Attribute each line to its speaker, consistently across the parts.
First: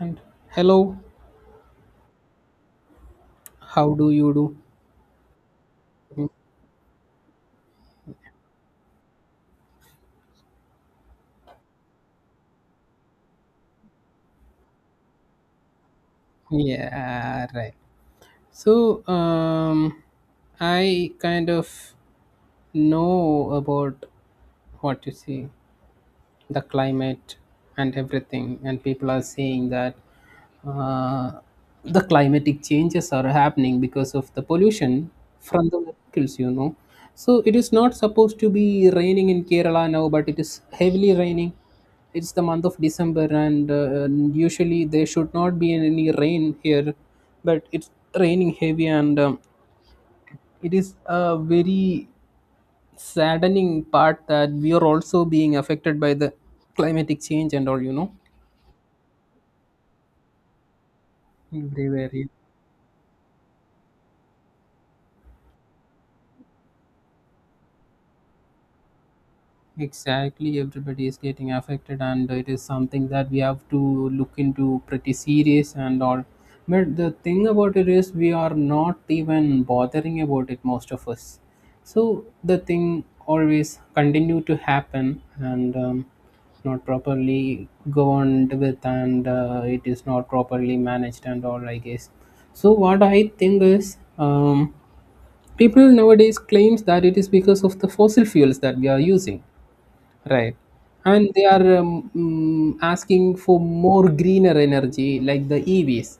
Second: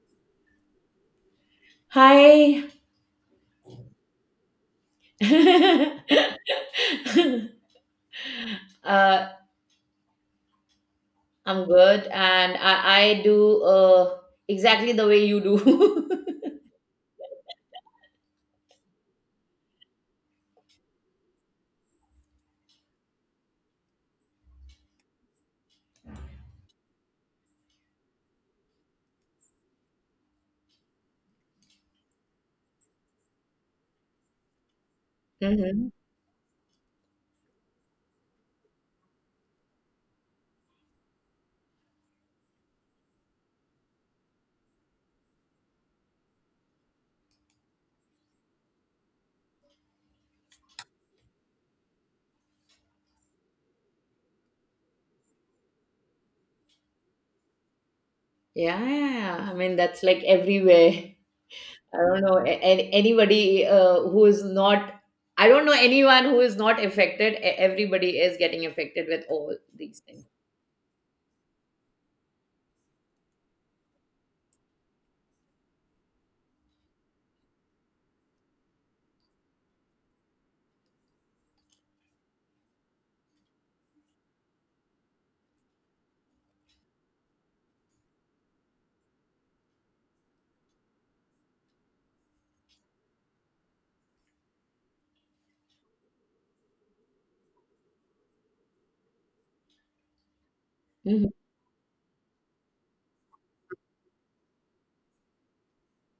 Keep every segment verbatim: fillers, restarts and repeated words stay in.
Speaker 1: And hello,
Speaker 2: Hi.
Speaker 1: how do you do?
Speaker 2: uh, I'm good, and I, I do uh, exactly the way you do.
Speaker 1: Yeah, right. So um I kind of know about what you see. The climate and everything, and people are saying that uh, the climatic changes are happening because of the pollution from the
Speaker 2: Hmm.
Speaker 1: vehicles, you know so it is not supposed to be raining in Kerala now, but it is heavily raining. It's the month of December, and uh, usually there should not be any rain here, but it's raining heavy. And um, it is a very saddening part that we are also being affected by the climatic change and all you know
Speaker 2: Yeah, yeah, yeah. I mean, that's like everywhere.
Speaker 1: they
Speaker 2: I
Speaker 1: were
Speaker 2: don't know a- a- anybody uh, who is not. I don't know anyone who is not affected. E- Everybody is getting affected with all these things.
Speaker 1: Exactly, everybody is getting affected, and it is something that we have to look into pretty serious and all. But the thing about it is, we are not even bothering about it, most of us. So the thing always continue to happen. And um, not properly governed with, and uh, it is not properly managed and all, I guess. So what I think is, um, people nowadays claims that it is because of the fossil fuels that we are using. Right.
Speaker 2: Mhm.
Speaker 1: And they are um, mm, asking for more greener energy like the E Vs.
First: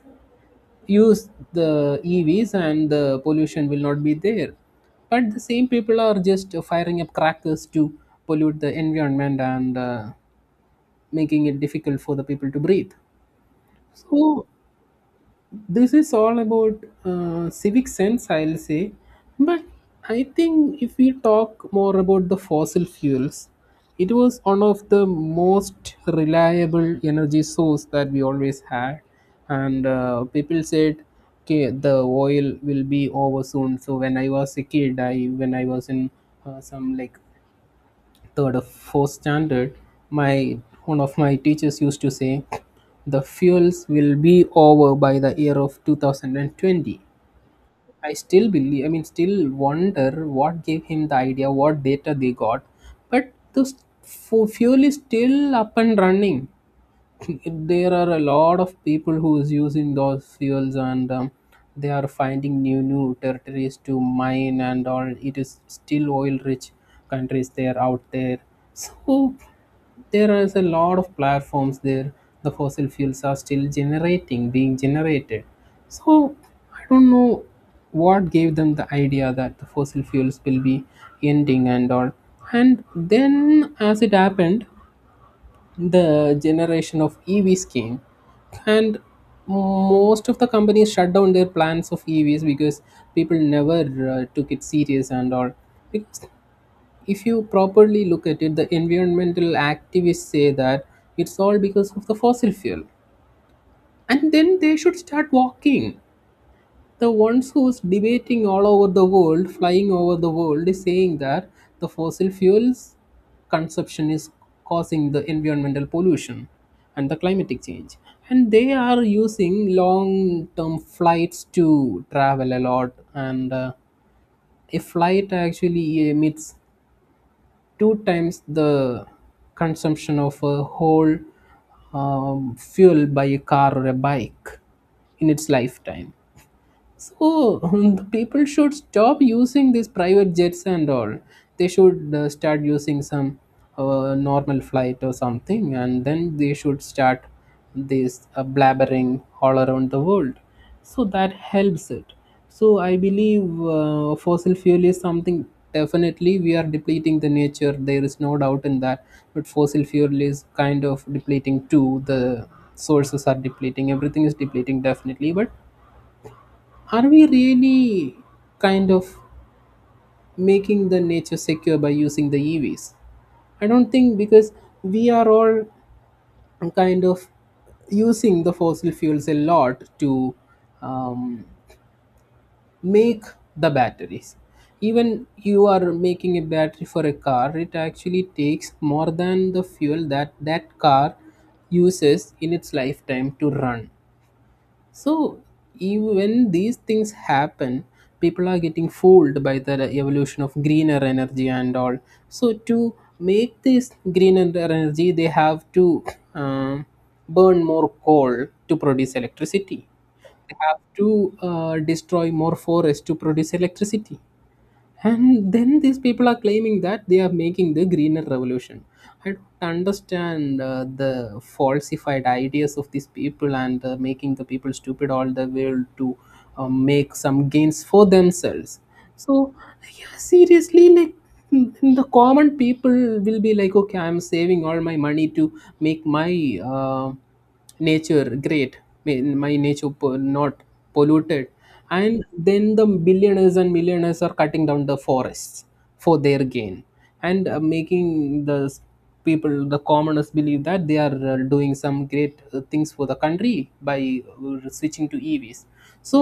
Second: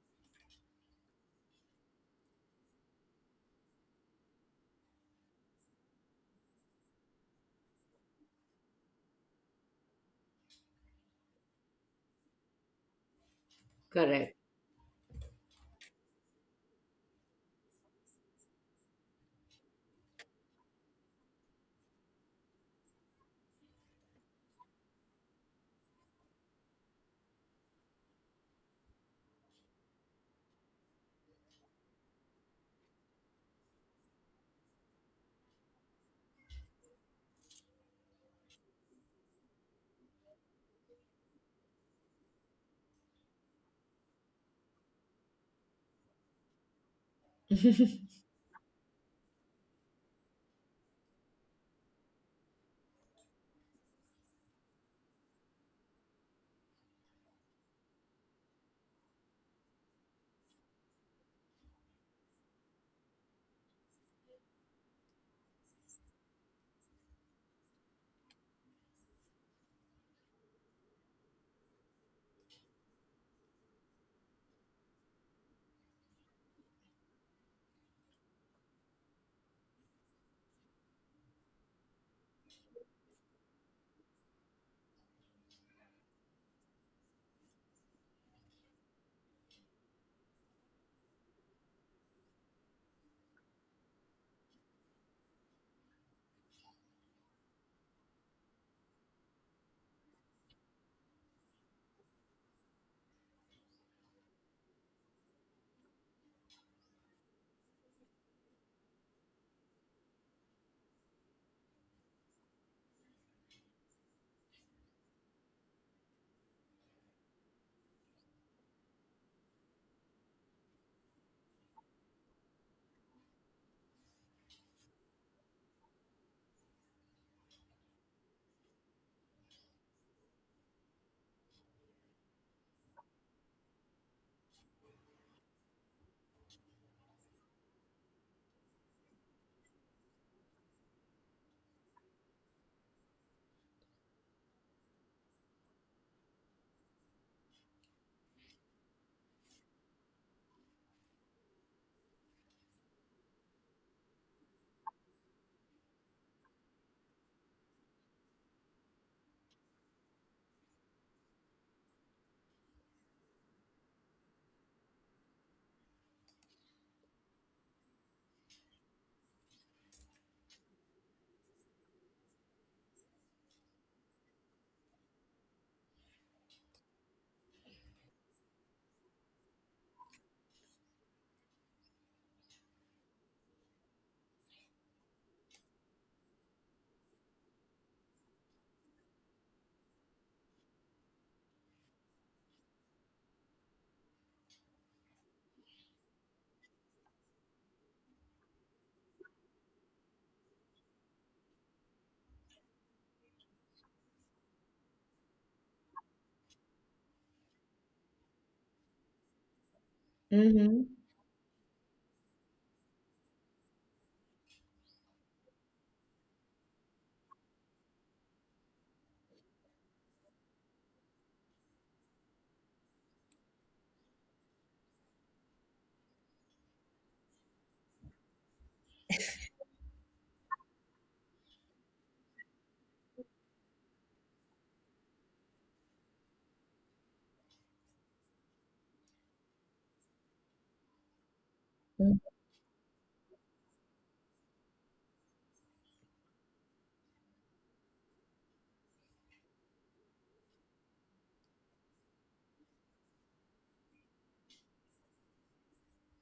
Speaker 1: Use the E Vs and the pollution will not be there. But the same people are just firing up crackers to pollute the environment and uh, making it difficult for the people to breathe.
Speaker 2: Correct.
Speaker 1: So this is all about uh, civic sense, I'll say. But I think if we talk more about the fossil fuels, it was one of the most reliable energy source that we always had. And uh, people said, okay, the oil will be over soon. So when I was a kid, I when I was in uh, some like third or fourth standard, my one of my teachers used to say, "The fuels will be over by the year of two thousand twenty." I still believe, I mean, still wonder what gave him the idea, what data they got. But the s- fu- fuel is still up and running. There are a lot of people who is using those fuels. And um, they are finding new new territories to mine, and all it is still oil rich countries there out there. So there is a lot of platforms there. The fossil fuels are still generating being generated. So I don't know what gave them the idea that the fossil fuels will be ending and all. And then, as it happened, the generation of E Vs came. And most of the companies shut down their plans of E Vs because people never uh, took it serious and all. Because if you properly look at it, the environmental activists say that it's all because of the fossil fuel, and then they should start walking. The ones who's debating all over the world, flying over the world, is saying that the fossil fuels consumption is causing the environmental pollution and the climatic change. And they are using long term flights to travel a lot. And uh, a flight actually emits two times the consumption of a whole um, fuel by a car or a bike in its lifetime. So um, the people should stop using these private jets and all. They should uh, start using some uh, normal flight or something, and then they should start this uh, blabbering all around the world. So that helps it. So I believe uh, fossil fuel is something, definitely we are depleting the nature. There is no doubt in that. But fossil fuel is kind of depleting too. The sources are depleting. Everything is depleting definitely. But are we really kind of making the nature secure by using the E Vs? I don't think, because we are all kind of using the fossil fuels a lot to um, make the batteries. Even you are making a battery for a car, it actually takes more than the fuel that that car uses in its lifetime to run. So even when these things happen, people are getting fooled by the evolution of greener energy and all. So to make this greener energy, they have to um burn more coal to produce electricity. They have
Speaker 2: Hmm.
Speaker 1: to uh, destroy more forest to produce electricity. And then these people are claiming that they are making the greener revolution. I don't understand uh, the falsified ideas of these people, and uh, making the people stupid all the way to uh, make some gains for themselves. So, yeah, seriously, like mm, the common people will be like, okay, I'm saving all my money to make my uh, nature great, May- my nature po- not polluted. And then the billionaires and millionaires are cutting down the forests for their gain, and uh, making the s- people, the commoners, believe that they are uh, doing some great uh, things for the country by uh, switching to E Vs. So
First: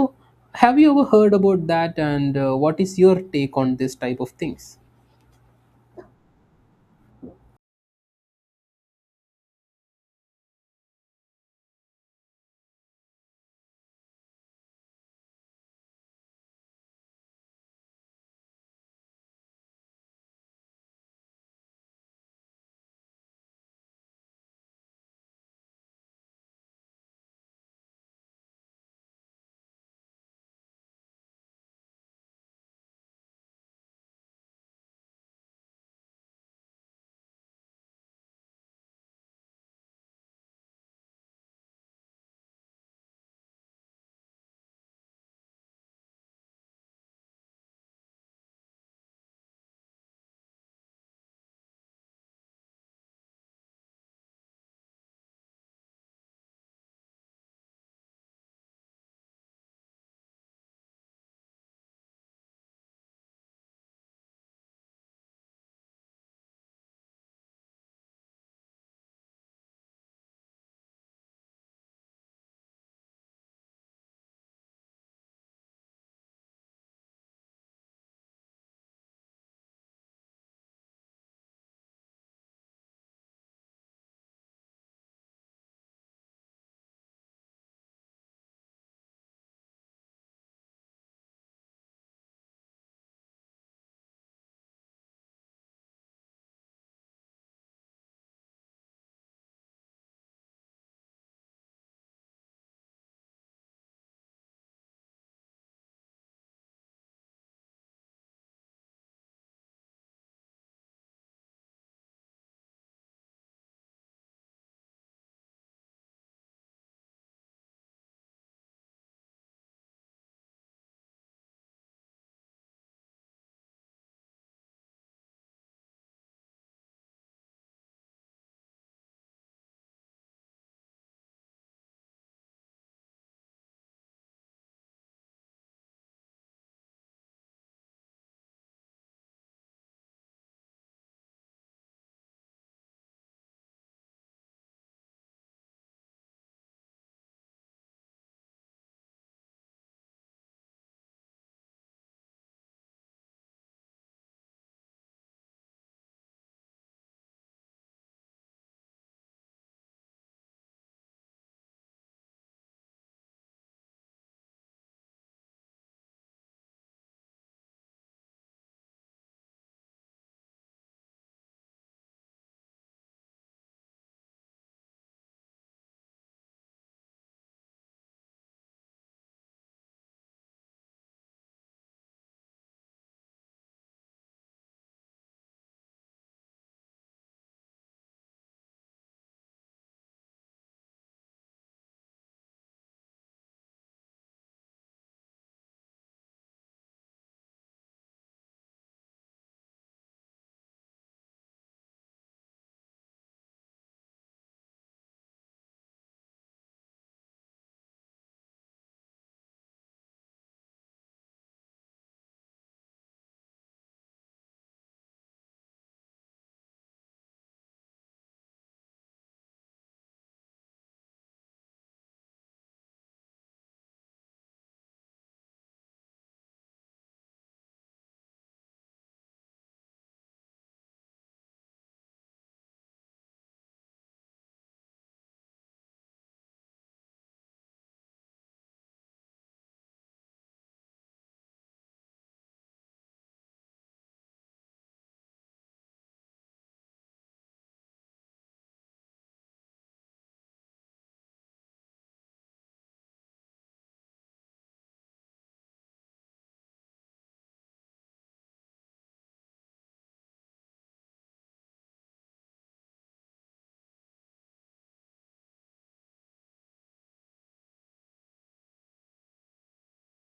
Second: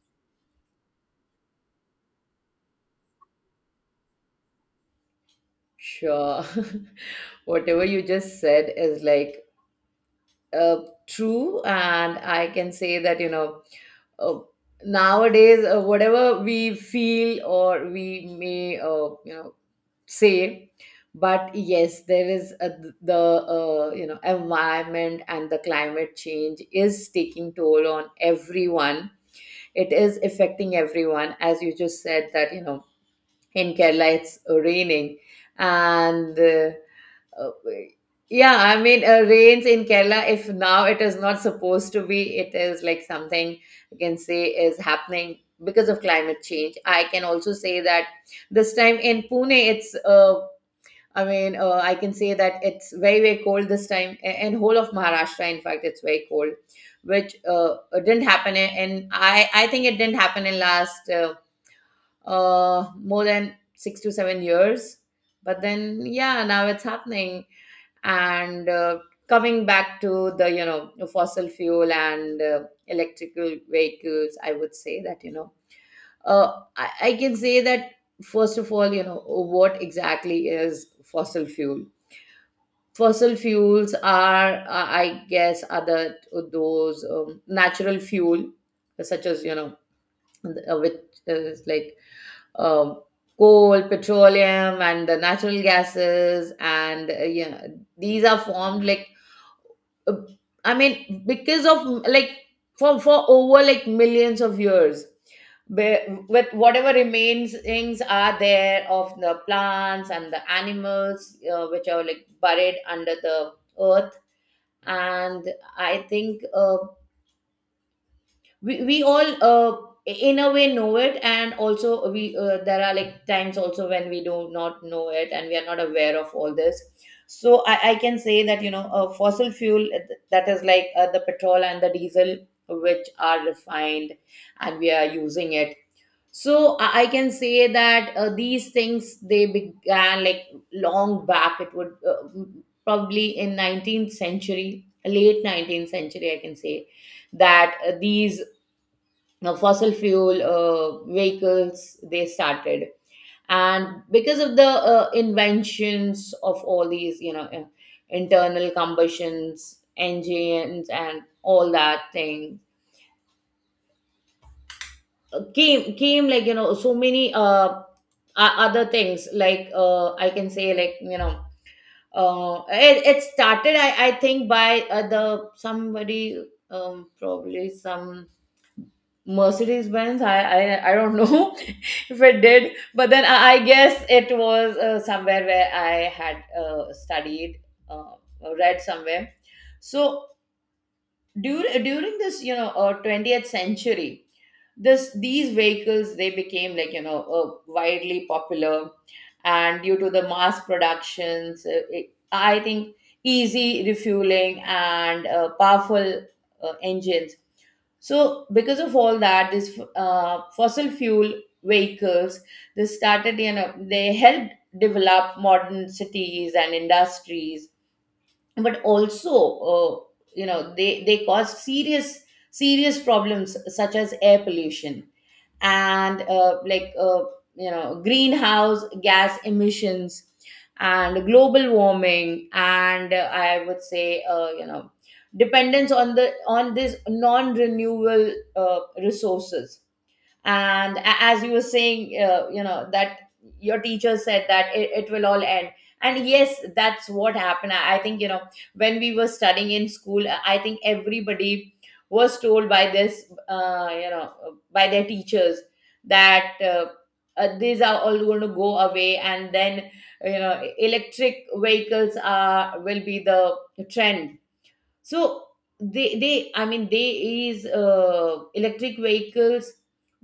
Speaker 1: have you ever heard about that? And uh, what is your take on this type of things?
Speaker 2: Sure. Whatever you just said is like uh, true, and I can say that, you know uh, nowadays, uh, whatever we feel or we may, uh, you know say, but yes, there is a, the uh, you know environment, and the climate change is taking toll on everyone. It is affecting everyone, as you just said, that, you know in Kerala it's raining, and uh, uh, yeah, I mean, uh, rains in Kerala, if now it is not supposed to be, it is like something you can say is happening because of climate change. I can also say that this time in Pune, it's, uh, I mean, uh, I can say that it's very, very cold this time. a- And whole of Maharashtra, in fact, it's very cold, which uh, didn't happen. in- And I, I think it didn't happen in last uh, uh, more than six to seven years. But then, yeah, now it's happening, and uh, coming back to the, you know fossil fuel, and uh, electrical vehicles, I would say that, you know uh, I, I can say that, first of all, you know what exactly is fossil fuel. Fossil fuels are, uh, I guess, are other, uh, those, um, natural fuel, such as, you know uh, which is like, um, coal, petroleum, and the natural gases, and, uh, you know these are formed like, uh, I mean, because of like, for for over like millions of years, where- with whatever remains things are there of the plants and the animals, uh, which are like buried under the earth, and I think, uh, we, we all, uh, in a way know it, and also we, uh, there are like times also when we do not know it, and we are not aware of all this. So i, I can say that, you know uh, fossil fuel, uh, th- that is like, uh, the petrol and the diesel, which are refined and we are using it. So i, I can say that, uh, these things, they began like long back. It would, uh, probably in nineteenth century, late nineteenth century, I can say, that, uh, these, uh, fossil fuel, uh, vehicles, they started, and because of the, uh, inventions of all these, you know uh, internal combustions engines and all that thing, uh, came came like, you know so many, uh, o- other things, like, uh, I can say, like, you know uh, it, it started, I, I think, by uh, the somebody, um, probably some Mercedes Benz. I, I I don't know if it did, but then I, I guess it was, uh, somewhere where I had, uh, studied, uh, read somewhere. So during during this, you know uh, twentieth century, this these vehicles, they became like, you know uh, widely popular, and due to the mass productions, uh, it, I think, easy refueling and, uh, powerful, uh, engines. So because of all that, this, uh, fossil fuel vehicles, they started, you know they helped develop modern cities and industries, but also, uh, you know they they caused serious serious problems, such as air pollution, and, uh, like uh, you know greenhouse gas emissions, and global warming, and, uh, I would say, uh, you know dependence on the on this non renewable uh, resources. And a- as you were saying, uh, you know that your teacher said that it, it will all end, and yes, that's what happened, I, I think. You know when we were studying in school, i I think everybody was told by this, uh, you know by their teachers, that, uh, uh, these are all going to go away, and then, you know electric vehicles are will be the trend. So they they I mean, they is uh, electric vehicles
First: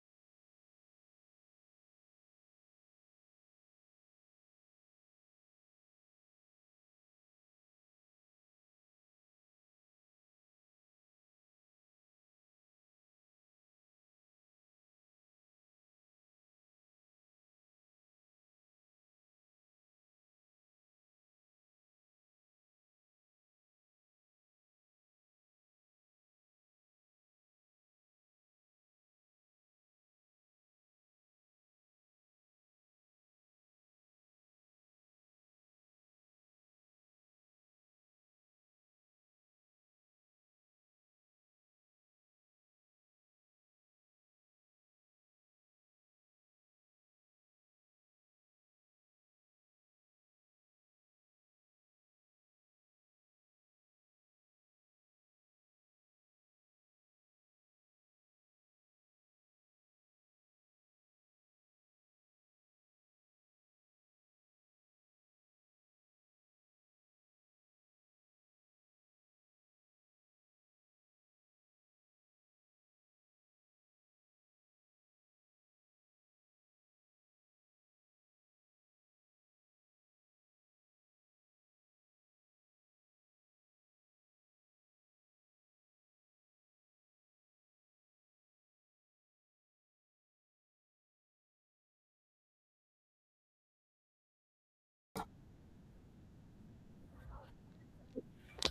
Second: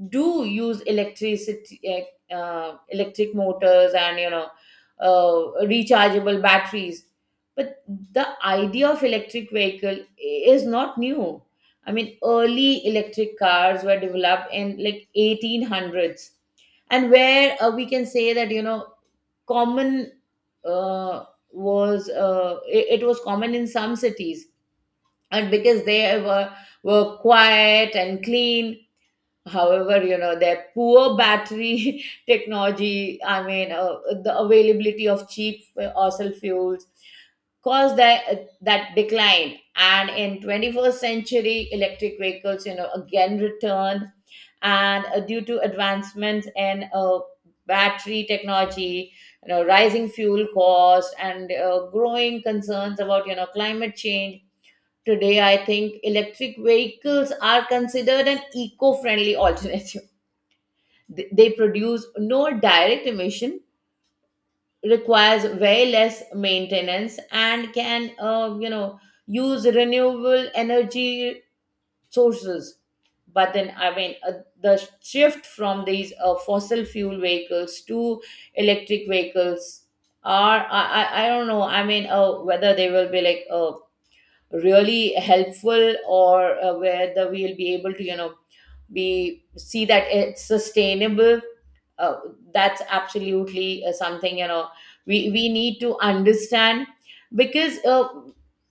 Speaker 2: do use electricity, uh, uh, electric motors, and, you know uh, rechargeable batteries. But the idea of electric vehicle is not new. I mean, early electric cars were developed in like eighteen hundreds, and where, uh, we can say that, you know common, uh, was uh, it, it was common in some cities, and because they were were quiet and clean. However, you know their poor battery technology, I mean, uh, the availability of cheap fossil fuels caused that that decline, and in twenty-first century electric vehicles, you know again returned, and, uh, due to advancements in, uh, battery technology, you know rising fuel costs, and, uh, growing concerns about, you know climate change. Today, I think electric vehicles are considered an eco friendly alternative. Th- They produce no direct emission, requires way less maintenance, and can, uh, you know, use renewable energy sources. But then, I mean, uh, the shift from these, uh, fossil fuel vehicles to electric vehicles are, I, I, I don't know, I mean, uh, whether they will be like, uh, really helpful, or, uh, where the we'll be able to, you know be see that it's sustainable, uh, that's absolutely, uh, something, you know we we need to understand, because, uh,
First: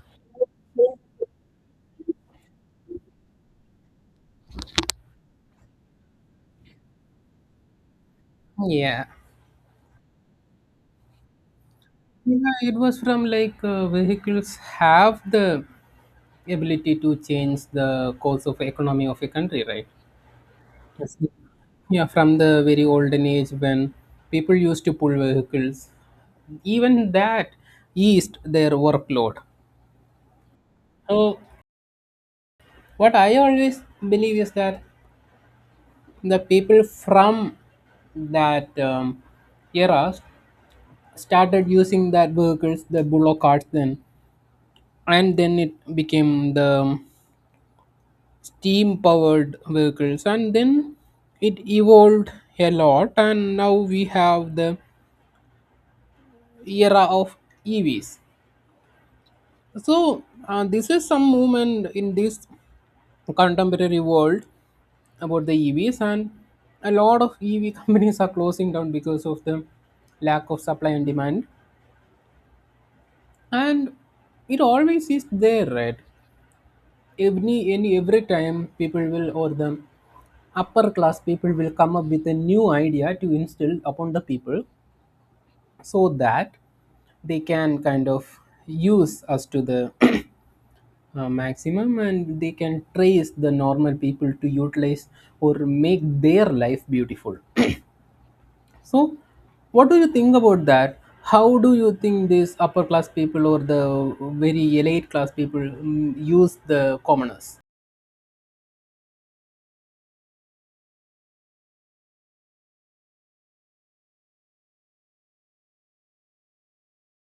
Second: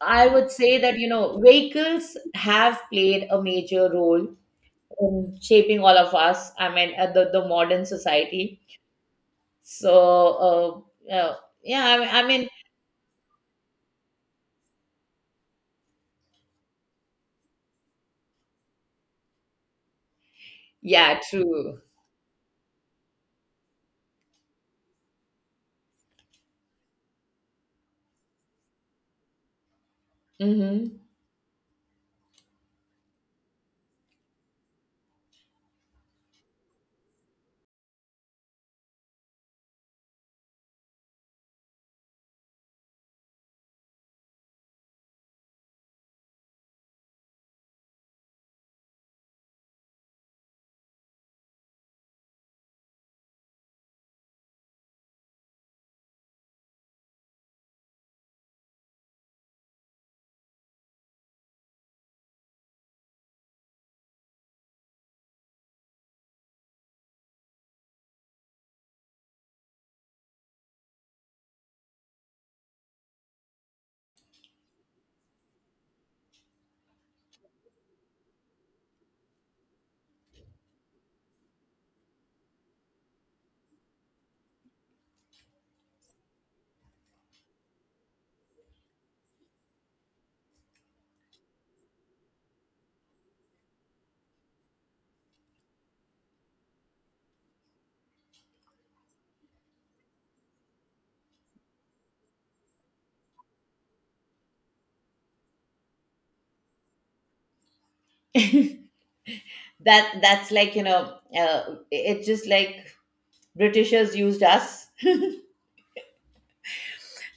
Speaker 2: I would say that, you know vehicles have played a major role in shaping all of us. I mean, uh, the, the modern society.
Speaker 1: Yeah.
Speaker 2: So, uh, uh, yeah, I, I mean.
Speaker 1: Yeah, it was from like, uh, vehicles have the ability to change the course of economy of a country, right? Yes.
Speaker 2: Yeah, true.
Speaker 1: Yeah, from the very olden age when people used to pull vehicles, even that eased their workload.
Speaker 2: Hmm.
Speaker 1: So, what I always believe is that the people from that um, era started using that vehicles, the bullock carts. Then, and then it became the steam powered vehicles. And then it evolved a lot. And now we have the era of E Vs. So uh, this is some movement in this contemporary world about the E Vs. And a lot of E V companies are closing down because of the lack of supply and demand. And it always is there, right? Every any every time people will, or them upper class people, will come up with a new idea to instill upon the people, so that they can kind of use us to the uh, maximum, and they can trace the normal people to utilize or make their life beautiful. So what do you think about that? How do you think these upper class people or the very elite class people mm, use the commoners?
Speaker 2: That that's like, you know uh, it's just like Britishers used us.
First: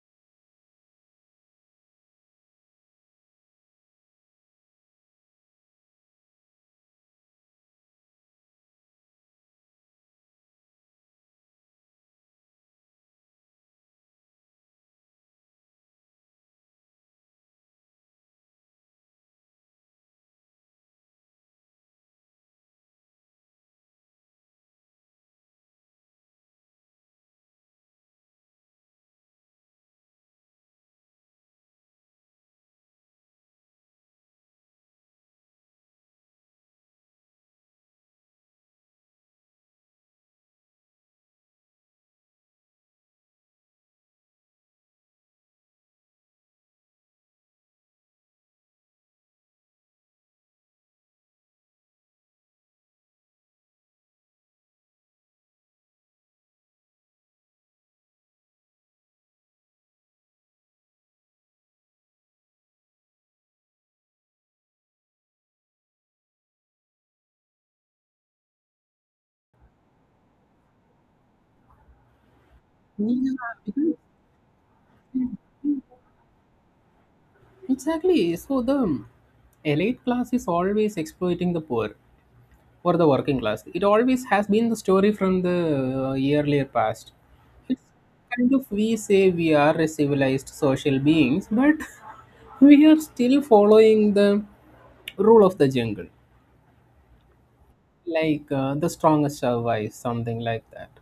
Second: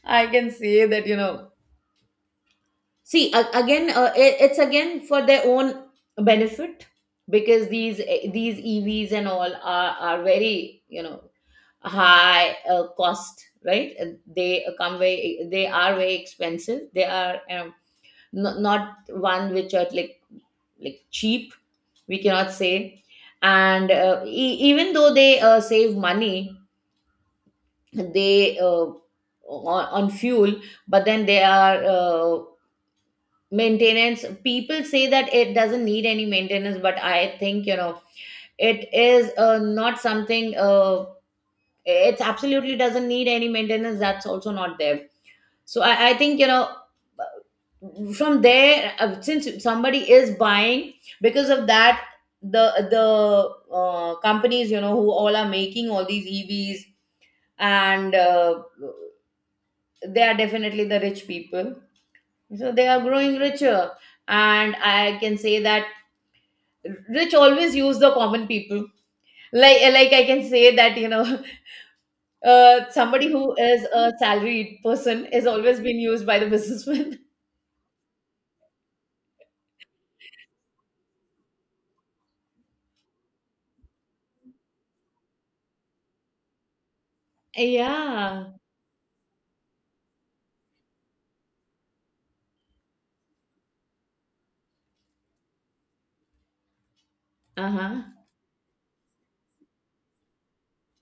Speaker 2: I can say that, you know see, a- again, uh, it, it's again for their own benefit, because these eh, these EVs and all are are very, you know high, uh, cost, right? And they come very they are very expensive. They are, um, not, not one which are, like like cheap, we cannot say. And, uh, e- even though they, uh, save money, they, uh, on, on fuel, but then they are, uh, maintenance, people say that it doesn't need any maintenance, but I think, you know it is, uh, not something, uh, it absolutely doesn't need any maintenance, that's also not there. So i, I think, you know from there, uh, since somebody is buying, because of that, the the uh, companies, you know who all are making all these EVs, and, uh, they are definitely the rich people, so they are growing richer. And I can say that rich always use the common people, like like, I can say that, you know uh,
Speaker 1: நீங்க
Speaker 2: somebody who is a salaried person is always being used by the businessman.
Speaker 1: Exactly. So the elite class is always exploiting the poor or the working class. It always has been the story from the uh, earlier past. It's kind
Speaker 2: Yeah.
Speaker 1: of, we say we are a civilized social beings, but we are still following the rule of the jungle,
Speaker 2: Uh-huh.
Speaker 1: like uh, the strongest survives, something like that.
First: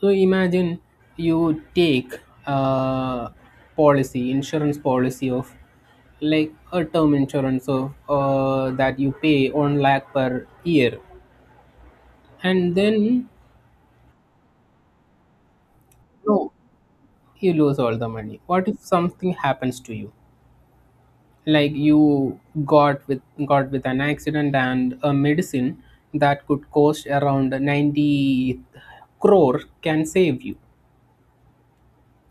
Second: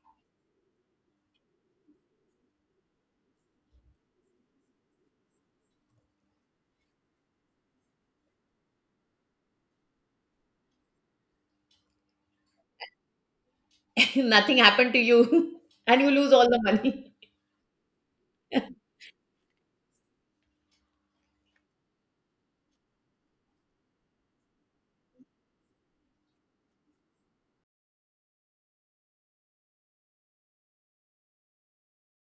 Speaker 1: So imagine you take a policy, insurance policy of, like, a term insurance of uh, that you pay one lakh per year. And then
Speaker 2: Nothing happened to you and you lose all
Speaker 1: no,
Speaker 2: the money.
Speaker 1: you lose all the money. What if something happens to you? Like you got with got with an accident, and a medicine that could cost around ninety crore can save you.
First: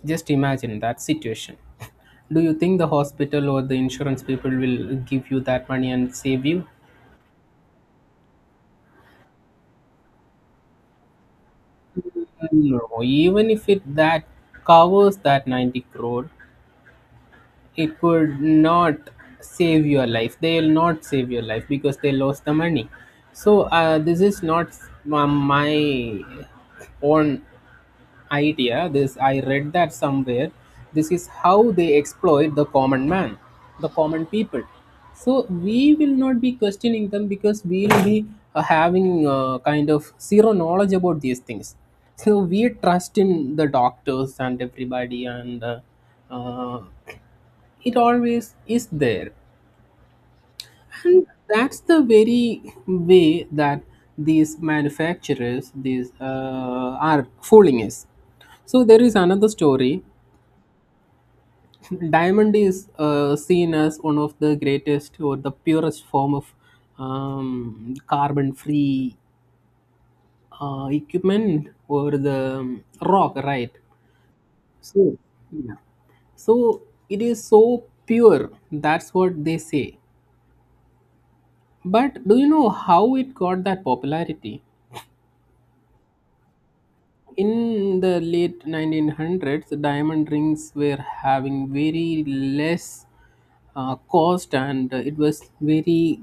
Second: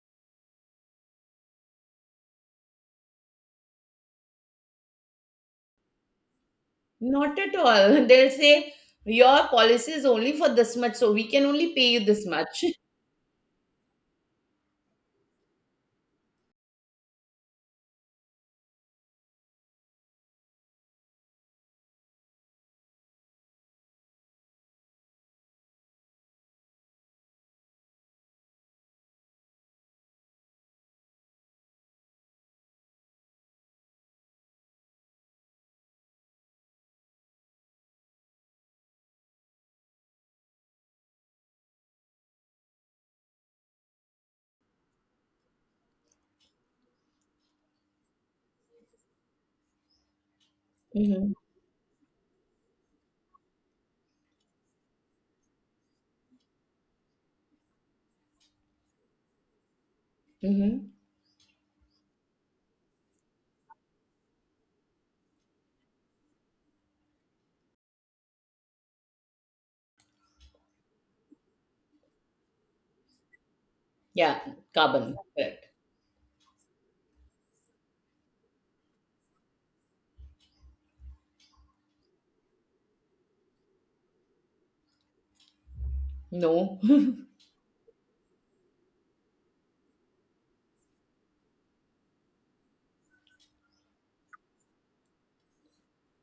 Speaker 1: Just imagine that situation. Do you think the hospital or the insurance people will give you that money and save you?
Speaker 2: Not at all. They'll say your policy is only for this much, so we can only pay you this much.
Speaker 1: No, even if it that covers that ninety crore, it could not save your life. They will not save your life because they lost the money. So uh, this is not um, my own idea. This I read that somewhere. This is how they exploit the common man, the common people. So we will not be questioning them because we will be uh, having uh, kind of zero knowledge about these things. So we trust in the doctors and everybody. And uh, uh, it always is there. And
Speaker 2: Hmm.
Speaker 1: that's the very way that these manufacturers, these uh, are fooling us. So there is another story.
Speaker 2: Hmm.
Speaker 1: Diamond is uh, seen as one of the greatest or the purest form of um, carbon free uh, equipment or the um, rock, right?
Speaker 2: Yeah, carbon.
Speaker 1: So yeah. So it is so pure, that's what they say. But do you know how it got that popularity?
Speaker 2: No.
Speaker 1: In the late nineteen hundreds, diamond rings were having very less uh, cost, and uh, it was very,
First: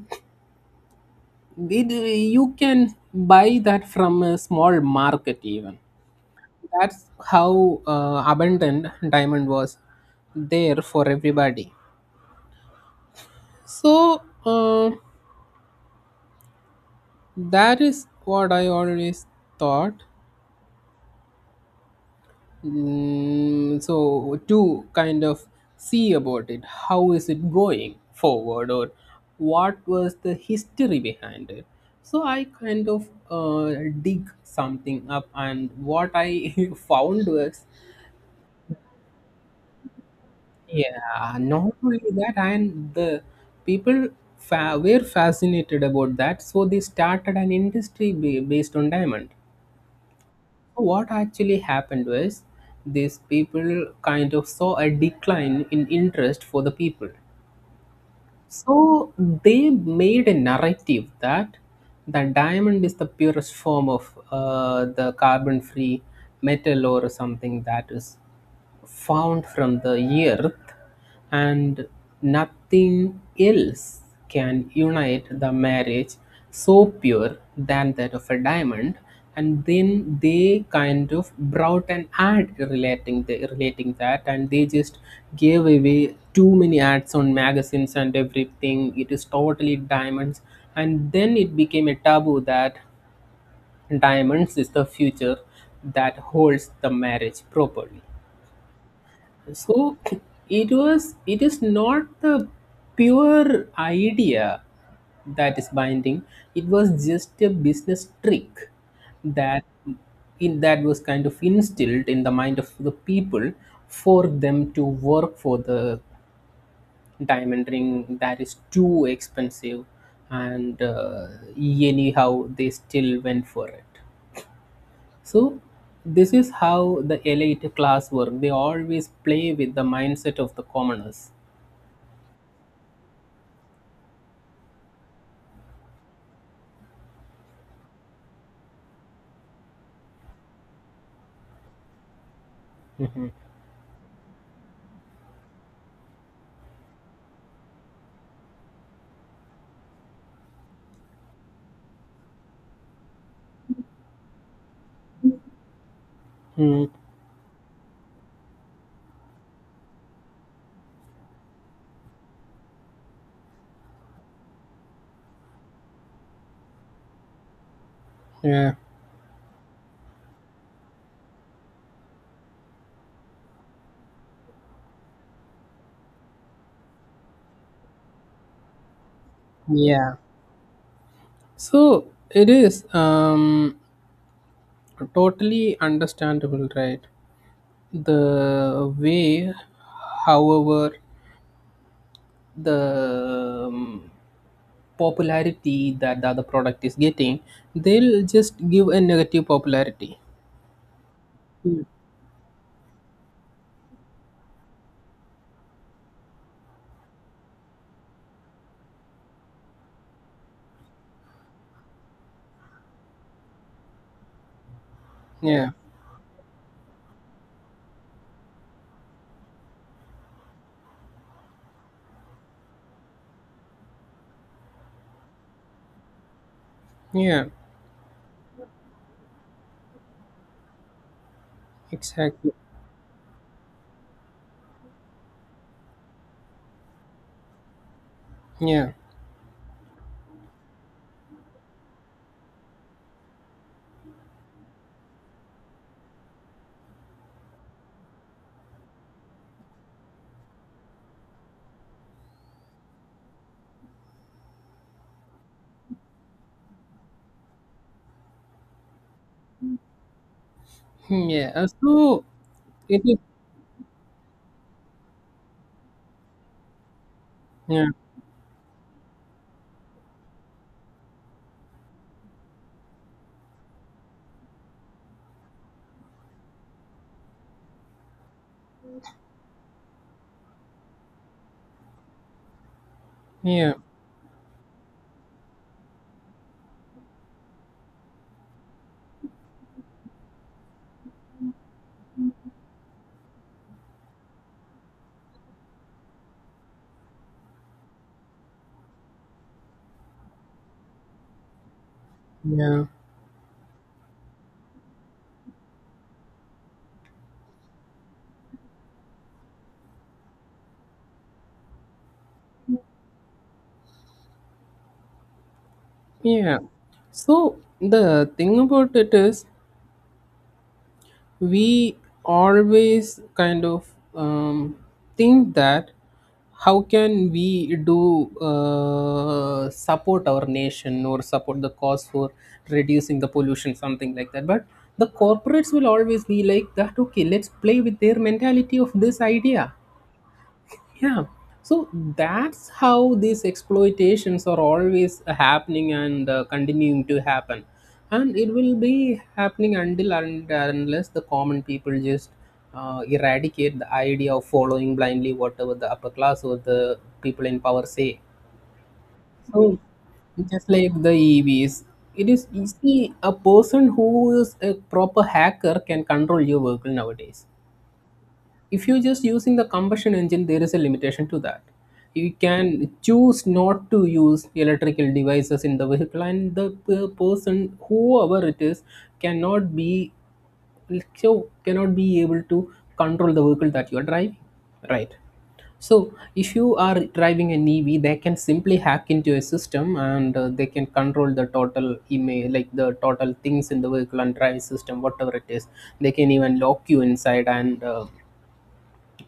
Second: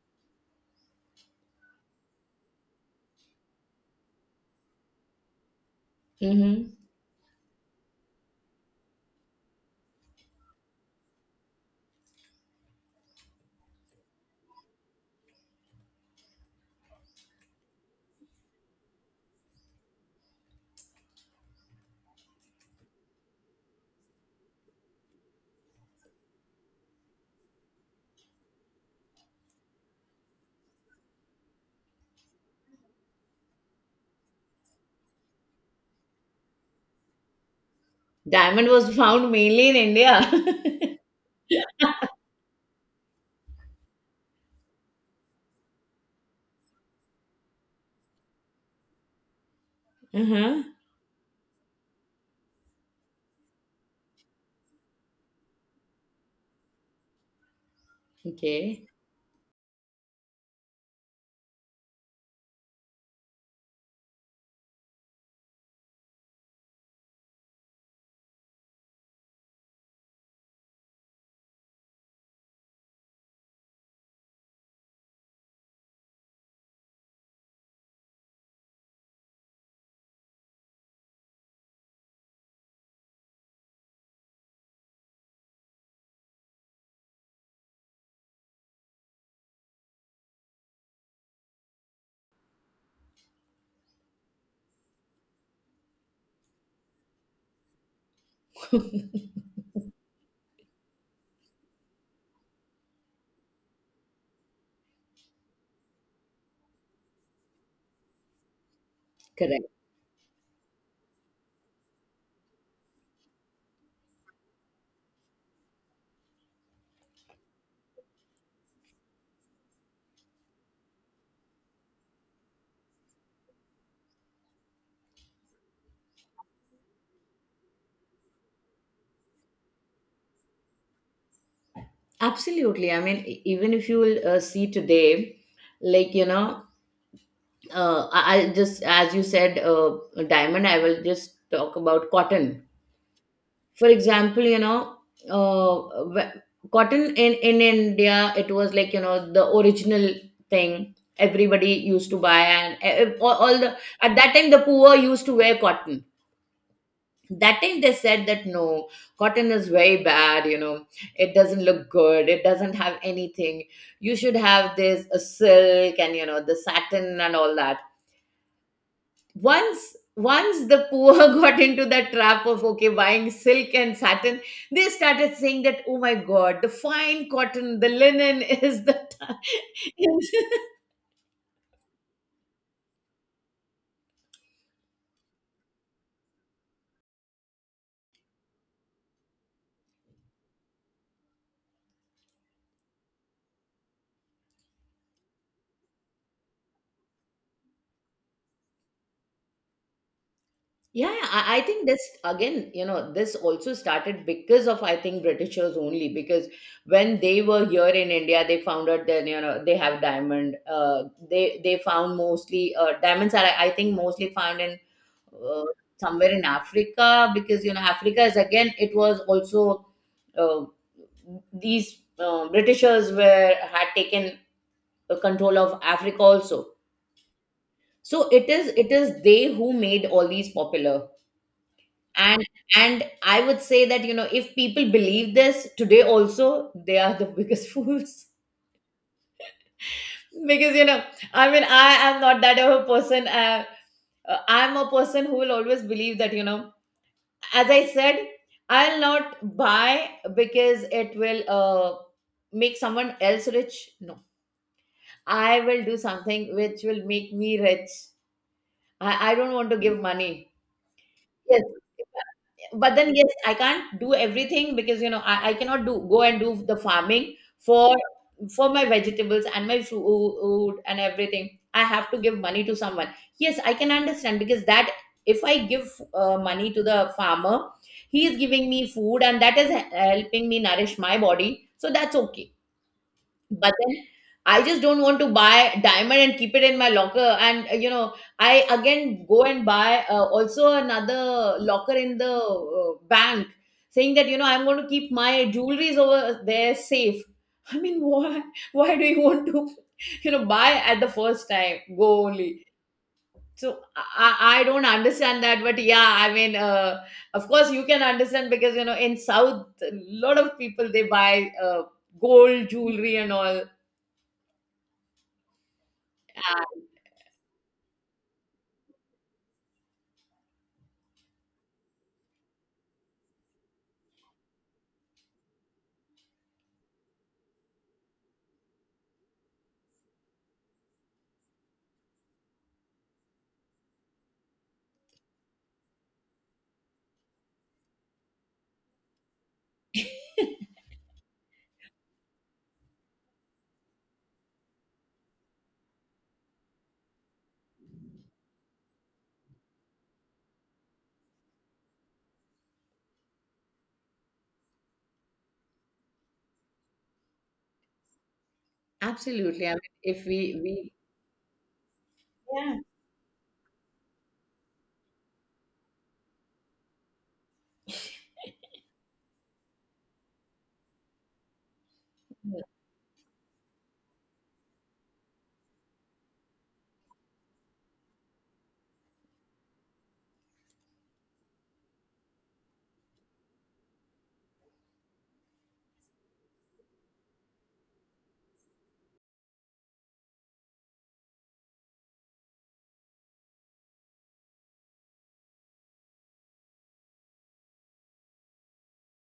Speaker 1: it, you can buy that from a small market even.
Speaker 2: Hmm.
Speaker 1: That's how uh, abundant diamond was there for everybody. So uh, that is what I always thought. Mm, so to kind of see about it, how is it going forward, or what was the history behind it? So I kind of uh, dig something up, and what I found was,
Speaker 2: Diamond was found mainly in India.
Speaker 1: yeah, not only that. And the people fa- were fascinated about that, so they started an industry ba- based on diamond.
Speaker 2: Uh-huh.
Speaker 1: So what actually happened was, these people kind of saw a decline in interest for the people.
Speaker 2: Okay.
Speaker 1: So they made a narrative that the diamond is the purest form of uh, the carbon free metal or something that is found from the earth, and nothing else can unite the marriage so pure than that of a diamond. And then they kind of brought an ad relating the, relating that. And they just gave away too many ads on magazines and everything. It is totally diamonds, and then it became a taboo that diamonds is the future that holds the marriage properly. So it was it is not the pure idea that is binding. It was just a business trick that
Speaker 2: Correct.
Speaker 1: in that was kind of instilled in the mind of the people for them to work for the diamond ring that is too expensive and uh, anyhow they still went for it, so this is how the elite class work. They always play with the mindset of the commoners.
Speaker 2: Absolutely. I mean, e- even if you will, uh, see today, like, you know, uh, I- I'll just, as you said, uh, diamond, I will just talk about cotton. For example, you know, uh, wh- cotton in, in India, it was like, you know, the original thing everybody used to buy, and, uh, all all the, at that time, the poor used to wear cotton.
Speaker 1: Hmm.
Speaker 2: That time they said that no, cotton is very bad, you know it doesn't look good, it doesn't have anything, you should have this, uh, silk, and, you know the satin, and all that.
Speaker 1: Yeah.
Speaker 2: Once once the poor got into that trap of, okay, buying silk and satin, they started saying that, oh my god, the fine cotton, the linen is the
Speaker 1: Yeah. So it is um, totally understandable, right? The way, however, the um, popularity that the other product is getting, they'll just give a negative popularity.
Speaker 2: Yeah, I, I
Speaker 1: Hmm.
Speaker 2: think this again, you know, this also started because of, I think, Britishers only, because when they were here in India, they found out that, you know they have diamond. Uh, they they found mostly, uh, diamonds are, I think, mostly found in, uh,
Speaker 1: Yeah.
Speaker 2: somewhere in Africa, because, you know, Africa is again, it was also, uh, these, uh, Britishers were had taken, uh, control of Africa also.
Speaker 1: Yeah.
Speaker 2: So it is it is they who made all these popular, and
Speaker 1: Exactly.
Speaker 2: and I would say that, you know, if people believe this today also, they are the biggest fools,
Speaker 1: Yeah.
Speaker 2: because, you know, I mean, I am not that of a person, uh, uh, I'm a person who will always believe that, you know, as I said, I'll not buy because it will, uh, make someone else rich. No, I will do something which will make me rich. I, I don't want to give money.
Speaker 1: Hmm. Yeah.
Speaker 2: Yes,
Speaker 1: uh, So
Speaker 2: but
Speaker 1: it
Speaker 2: then
Speaker 1: is.
Speaker 2: yes, I can't do everything, because, you know, i, I cannot do go and do the farming,
Speaker 1: Yeah.
Speaker 2: for for my vegetables and my food and everything. I have to give money to someone. Yes, I can understand, because that, if I give, uh, money to the farmer, he is giving me food, and that is helping me nourish my body, so that's okay.
Speaker 1: Yeah,
Speaker 2: But then I just don't want to buy diamond and keep it in my locker, and, uh, you know I again go and buy, uh, also another locker in the, uh, bank, saying that, you know I'm going to keep my jewelries over there safe. I mean, why why do you want to, you know buy at the first time, go only.
Speaker 1: yeah,
Speaker 2: So i, I don't understand that, but yeah, I mean, uh, of course you can understand, because, you know, in south a lot of people they buy, uh, gold jewelry and all.
Speaker 1: yeah.
Speaker 2: Yeah,
Speaker 1: So the thing about it is, we always kind of um, think that how can we do uh, support our nation or support the cause for reducing the pollution, something like that. But the corporates will always be like that. Okay, let's play with their mentality of this idea. Yeah. So that's how these exploitations are always happening and uh, continuing to happen. And it will be happening until and unless the common people just uh, eradicate the idea of following blindly whatever the upper class or the people in power say.
Speaker 2: absolutely. I
Speaker 1: So,
Speaker 2: mean, if we
Speaker 1: just
Speaker 2: we
Speaker 1: like the E Vs, it is
Speaker 2: Yeah.
Speaker 1: easy. A person who is a proper hacker can control your vehicle nowadays. If you're just using the combustion engine, there is a limitation to that. You can choose not to use electrical devices in the vehicle, and the p- person, whoever it is, cannot be, so cannot be able to control the vehicle that you are driving, right? So if you are driving an EV, they can simply hack into a system, and uh, they can control the total email, like the total things in the vehicle and drive system, whatever it is. They can even lock you inside and uh,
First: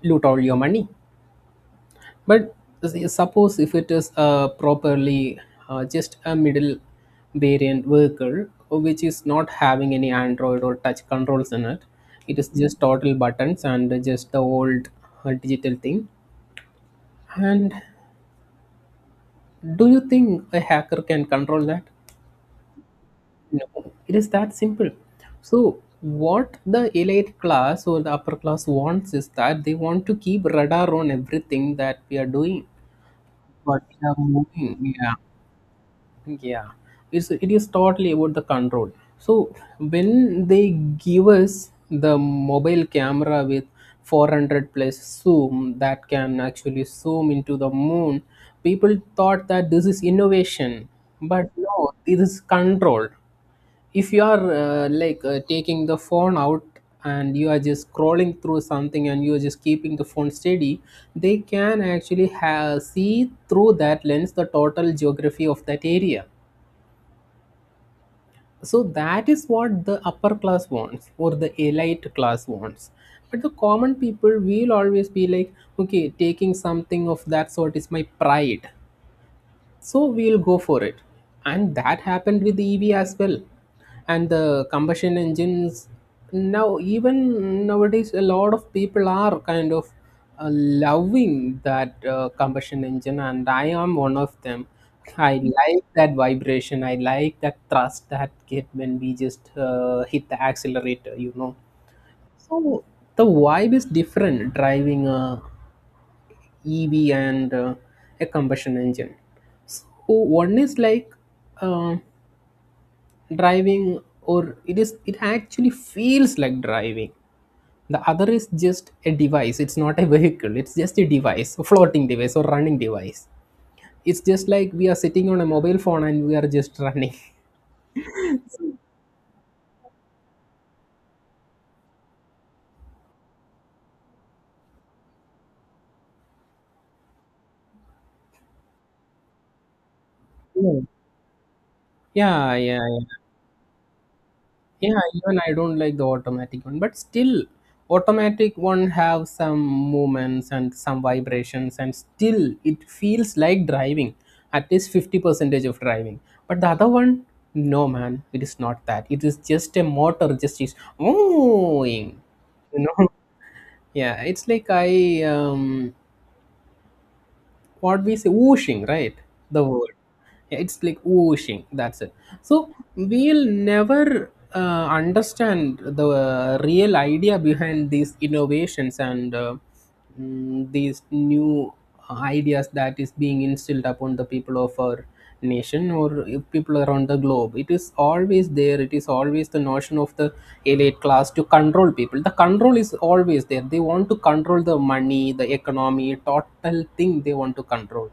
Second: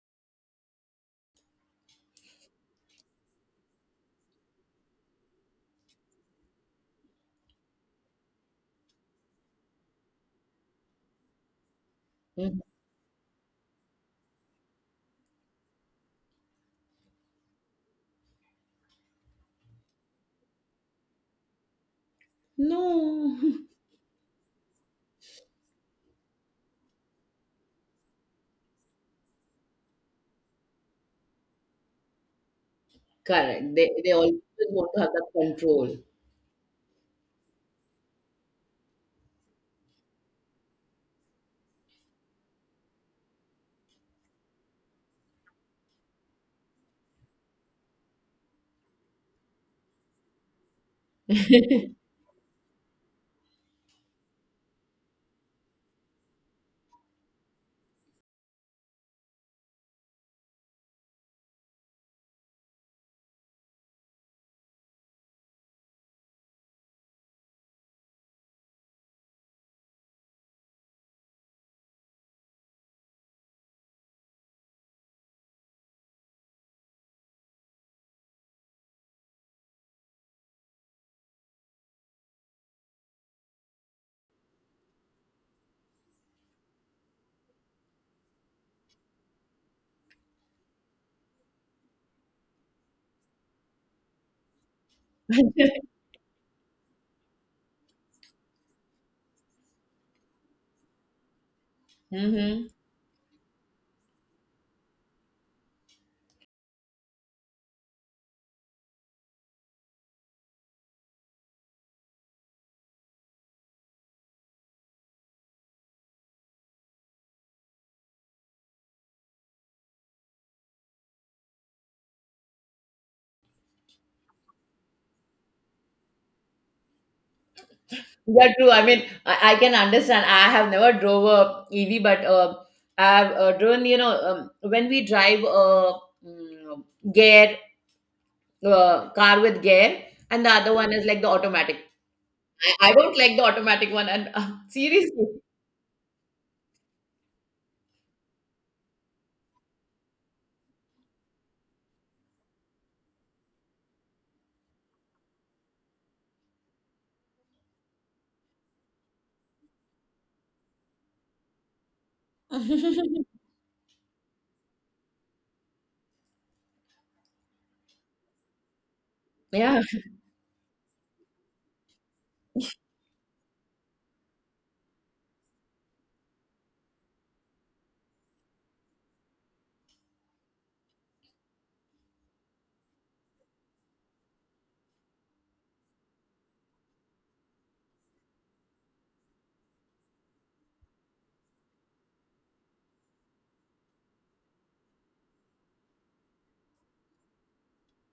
Speaker 1: loot all your money. But suppose if it is uh, properly, uh, just a middle variant vehicle which is not having any Android or touch controls in it, it is
Speaker 2: Mhm.
Speaker 1: just total buttons and just the old uh, digital thing. And do you think a hacker can control that?
Speaker 2: No.
Speaker 1: No, it is that simple. So, what the elite class or the upper class wants is that they want to keep radar on everything that we are doing,
Speaker 2: Correct.
Speaker 1: what
Speaker 2: They
Speaker 1: we
Speaker 2: they
Speaker 1: are
Speaker 2: always want
Speaker 1: moving.
Speaker 2: to have
Speaker 1: Yeah,
Speaker 2: that control.
Speaker 1: yeah, it's it is totally about the control. So when they give us the mobile camera with four hundred plus zoom that can actually zoom into the moon, people thought that this is innovation, but no, this is control. If you are uh, like, uh, taking the phone out and you are just scrolling through something and you are just keeping the phone steady, they can actually ha- see through that lens the total geography of that area. So that is what the upper class wants or the elite class wants. But the common people will always be like, okay, taking something of that sort is my pride, so we'll go for it. And that happened with the EV as well, and the combustion engines. Now even nowadays a lot of people are kind of uh, loving that uh, combustion engine, and I am one of them. I like that vibration, I like that thrust that get when we just uh, hit the accelerator, you know.
Speaker 2: Hmm.
Speaker 1: So the vibe is different driving a E V and uh, a combustion engine. So one is like uh, driving, or it is it actually feels like driving. The other is just a device. It's not a vehicle. It's just a device, a floating device or running device. It's just like we are sitting on a mobile phone and we are just running.
Speaker 2: Yeah, true. I mean, I, I can understand. I have never drove a E V, but, uh, I've, uh, driven. You know, um, when we drive a, mm, gear, uh, car with gear, and the other
Speaker 1: Yeah.
Speaker 2: one is like the automatic.
Speaker 1: Yeah, yeah.
Speaker 2: I, I don't like the automatic one. And, uh,
Speaker 1: Yeah,
Speaker 2: seriously,
Speaker 1: even I don't like the automatic one, but still, automatic one have some movements and some vibrations, and still it feels like driving, at least fifty percentage of driving. But the other one, no man, it is not that. It is just a motor, just is oohing, you know. Yeah, it's like I um what we say whooshing, right? The
Speaker 2: yeah.
Speaker 1: word. Yeah, it's like whooshing, that's it. So we'll never uh, understand the uh, real idea behind these innovations and uh, mm, these new uh, ideas that is being instilled upon the people of our nation or people around the globe. It is always there, it is always the notion of the elite class to control people. The control is always there. They want to control the money, the economy, total thing they want to control.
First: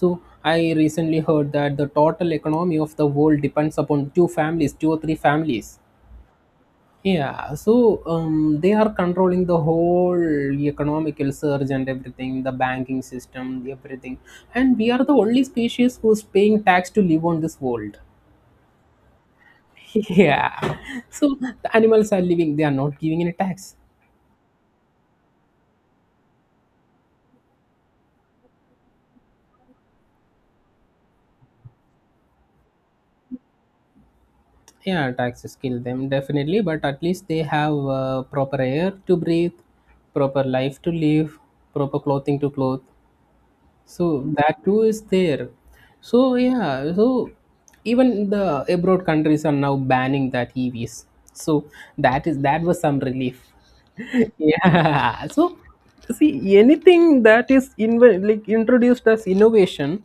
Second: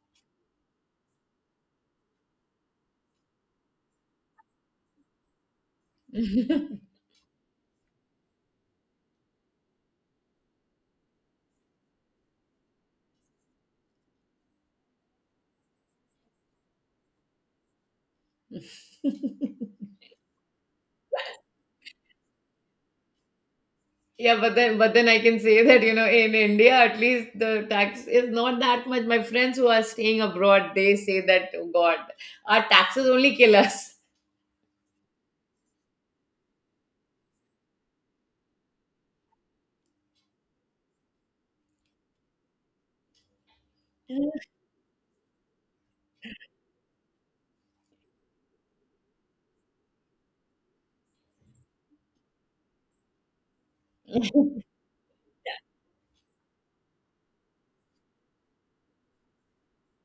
Speaker 1: So I recently heard that the total economy of the world depends upon two families, two or three families. Yeah, so um, they are controlling the whole economical surge and everything, the banking system, everything. And we are the only species who's paying tax to live on this world. Yeah. So the animals are living, they are not giving any tax.
Speaker 2: Yeah, but then but then I can say that, you know, in India at least the tax is not that much. My friends who are staying abroad, they say that, "Oh God, our taxes only kill us."
Speaker 1: Yeah, taxes kill them definitely, but at least they have uh, proper air to breathe, proper life to live, proper clothing to clothe. So that too is there. So yeah, so even the abroad countries are now banning that E Vs. So that is that was some relief. Yeah. So see anything that is inv- like introduced as innovation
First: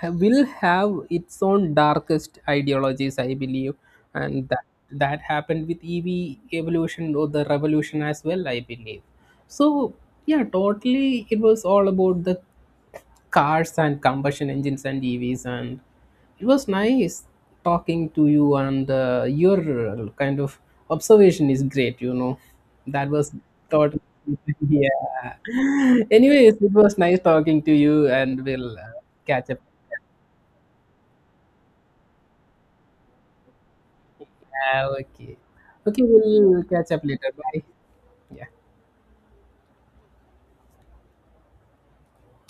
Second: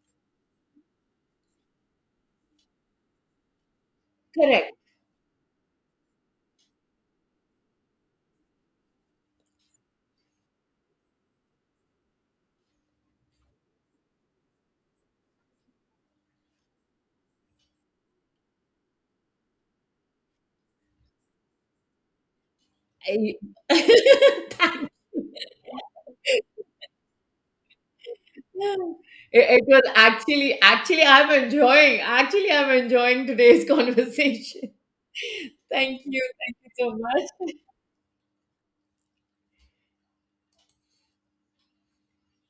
Speaker 1: ha- will have its own darkest ideologies, I believe, and that
Speaker 2: Correct.
Speaker 1: that happened with E V evolution or the revolution as well, I believe. So yeah, totally, it was all about the cars and combustion engines and E Vs, and it was nice talking to you and uh, your uh, kind of observation is great, you know. That was
Speaker 2: I-
Speaker 1: thought.
Speaker 2: Thank you.
Speaker 1: Yeah. Anyways, it was nice talking to you and we'll uh, catch up.
Speaker 2: It, it was actually actually, I'm enjoying actually I'm enjoying today's conversation.
Speaker 1: Ah, okay. Okay,
Speaker 2: Thank you. Thank
Speaker 1: we'll
Speaker 2: you
Speaker 1: catch
Speaker 2: so
Speaker 1: up later.
Speaker 2: much.
Speaker 1: Bye. Yeah.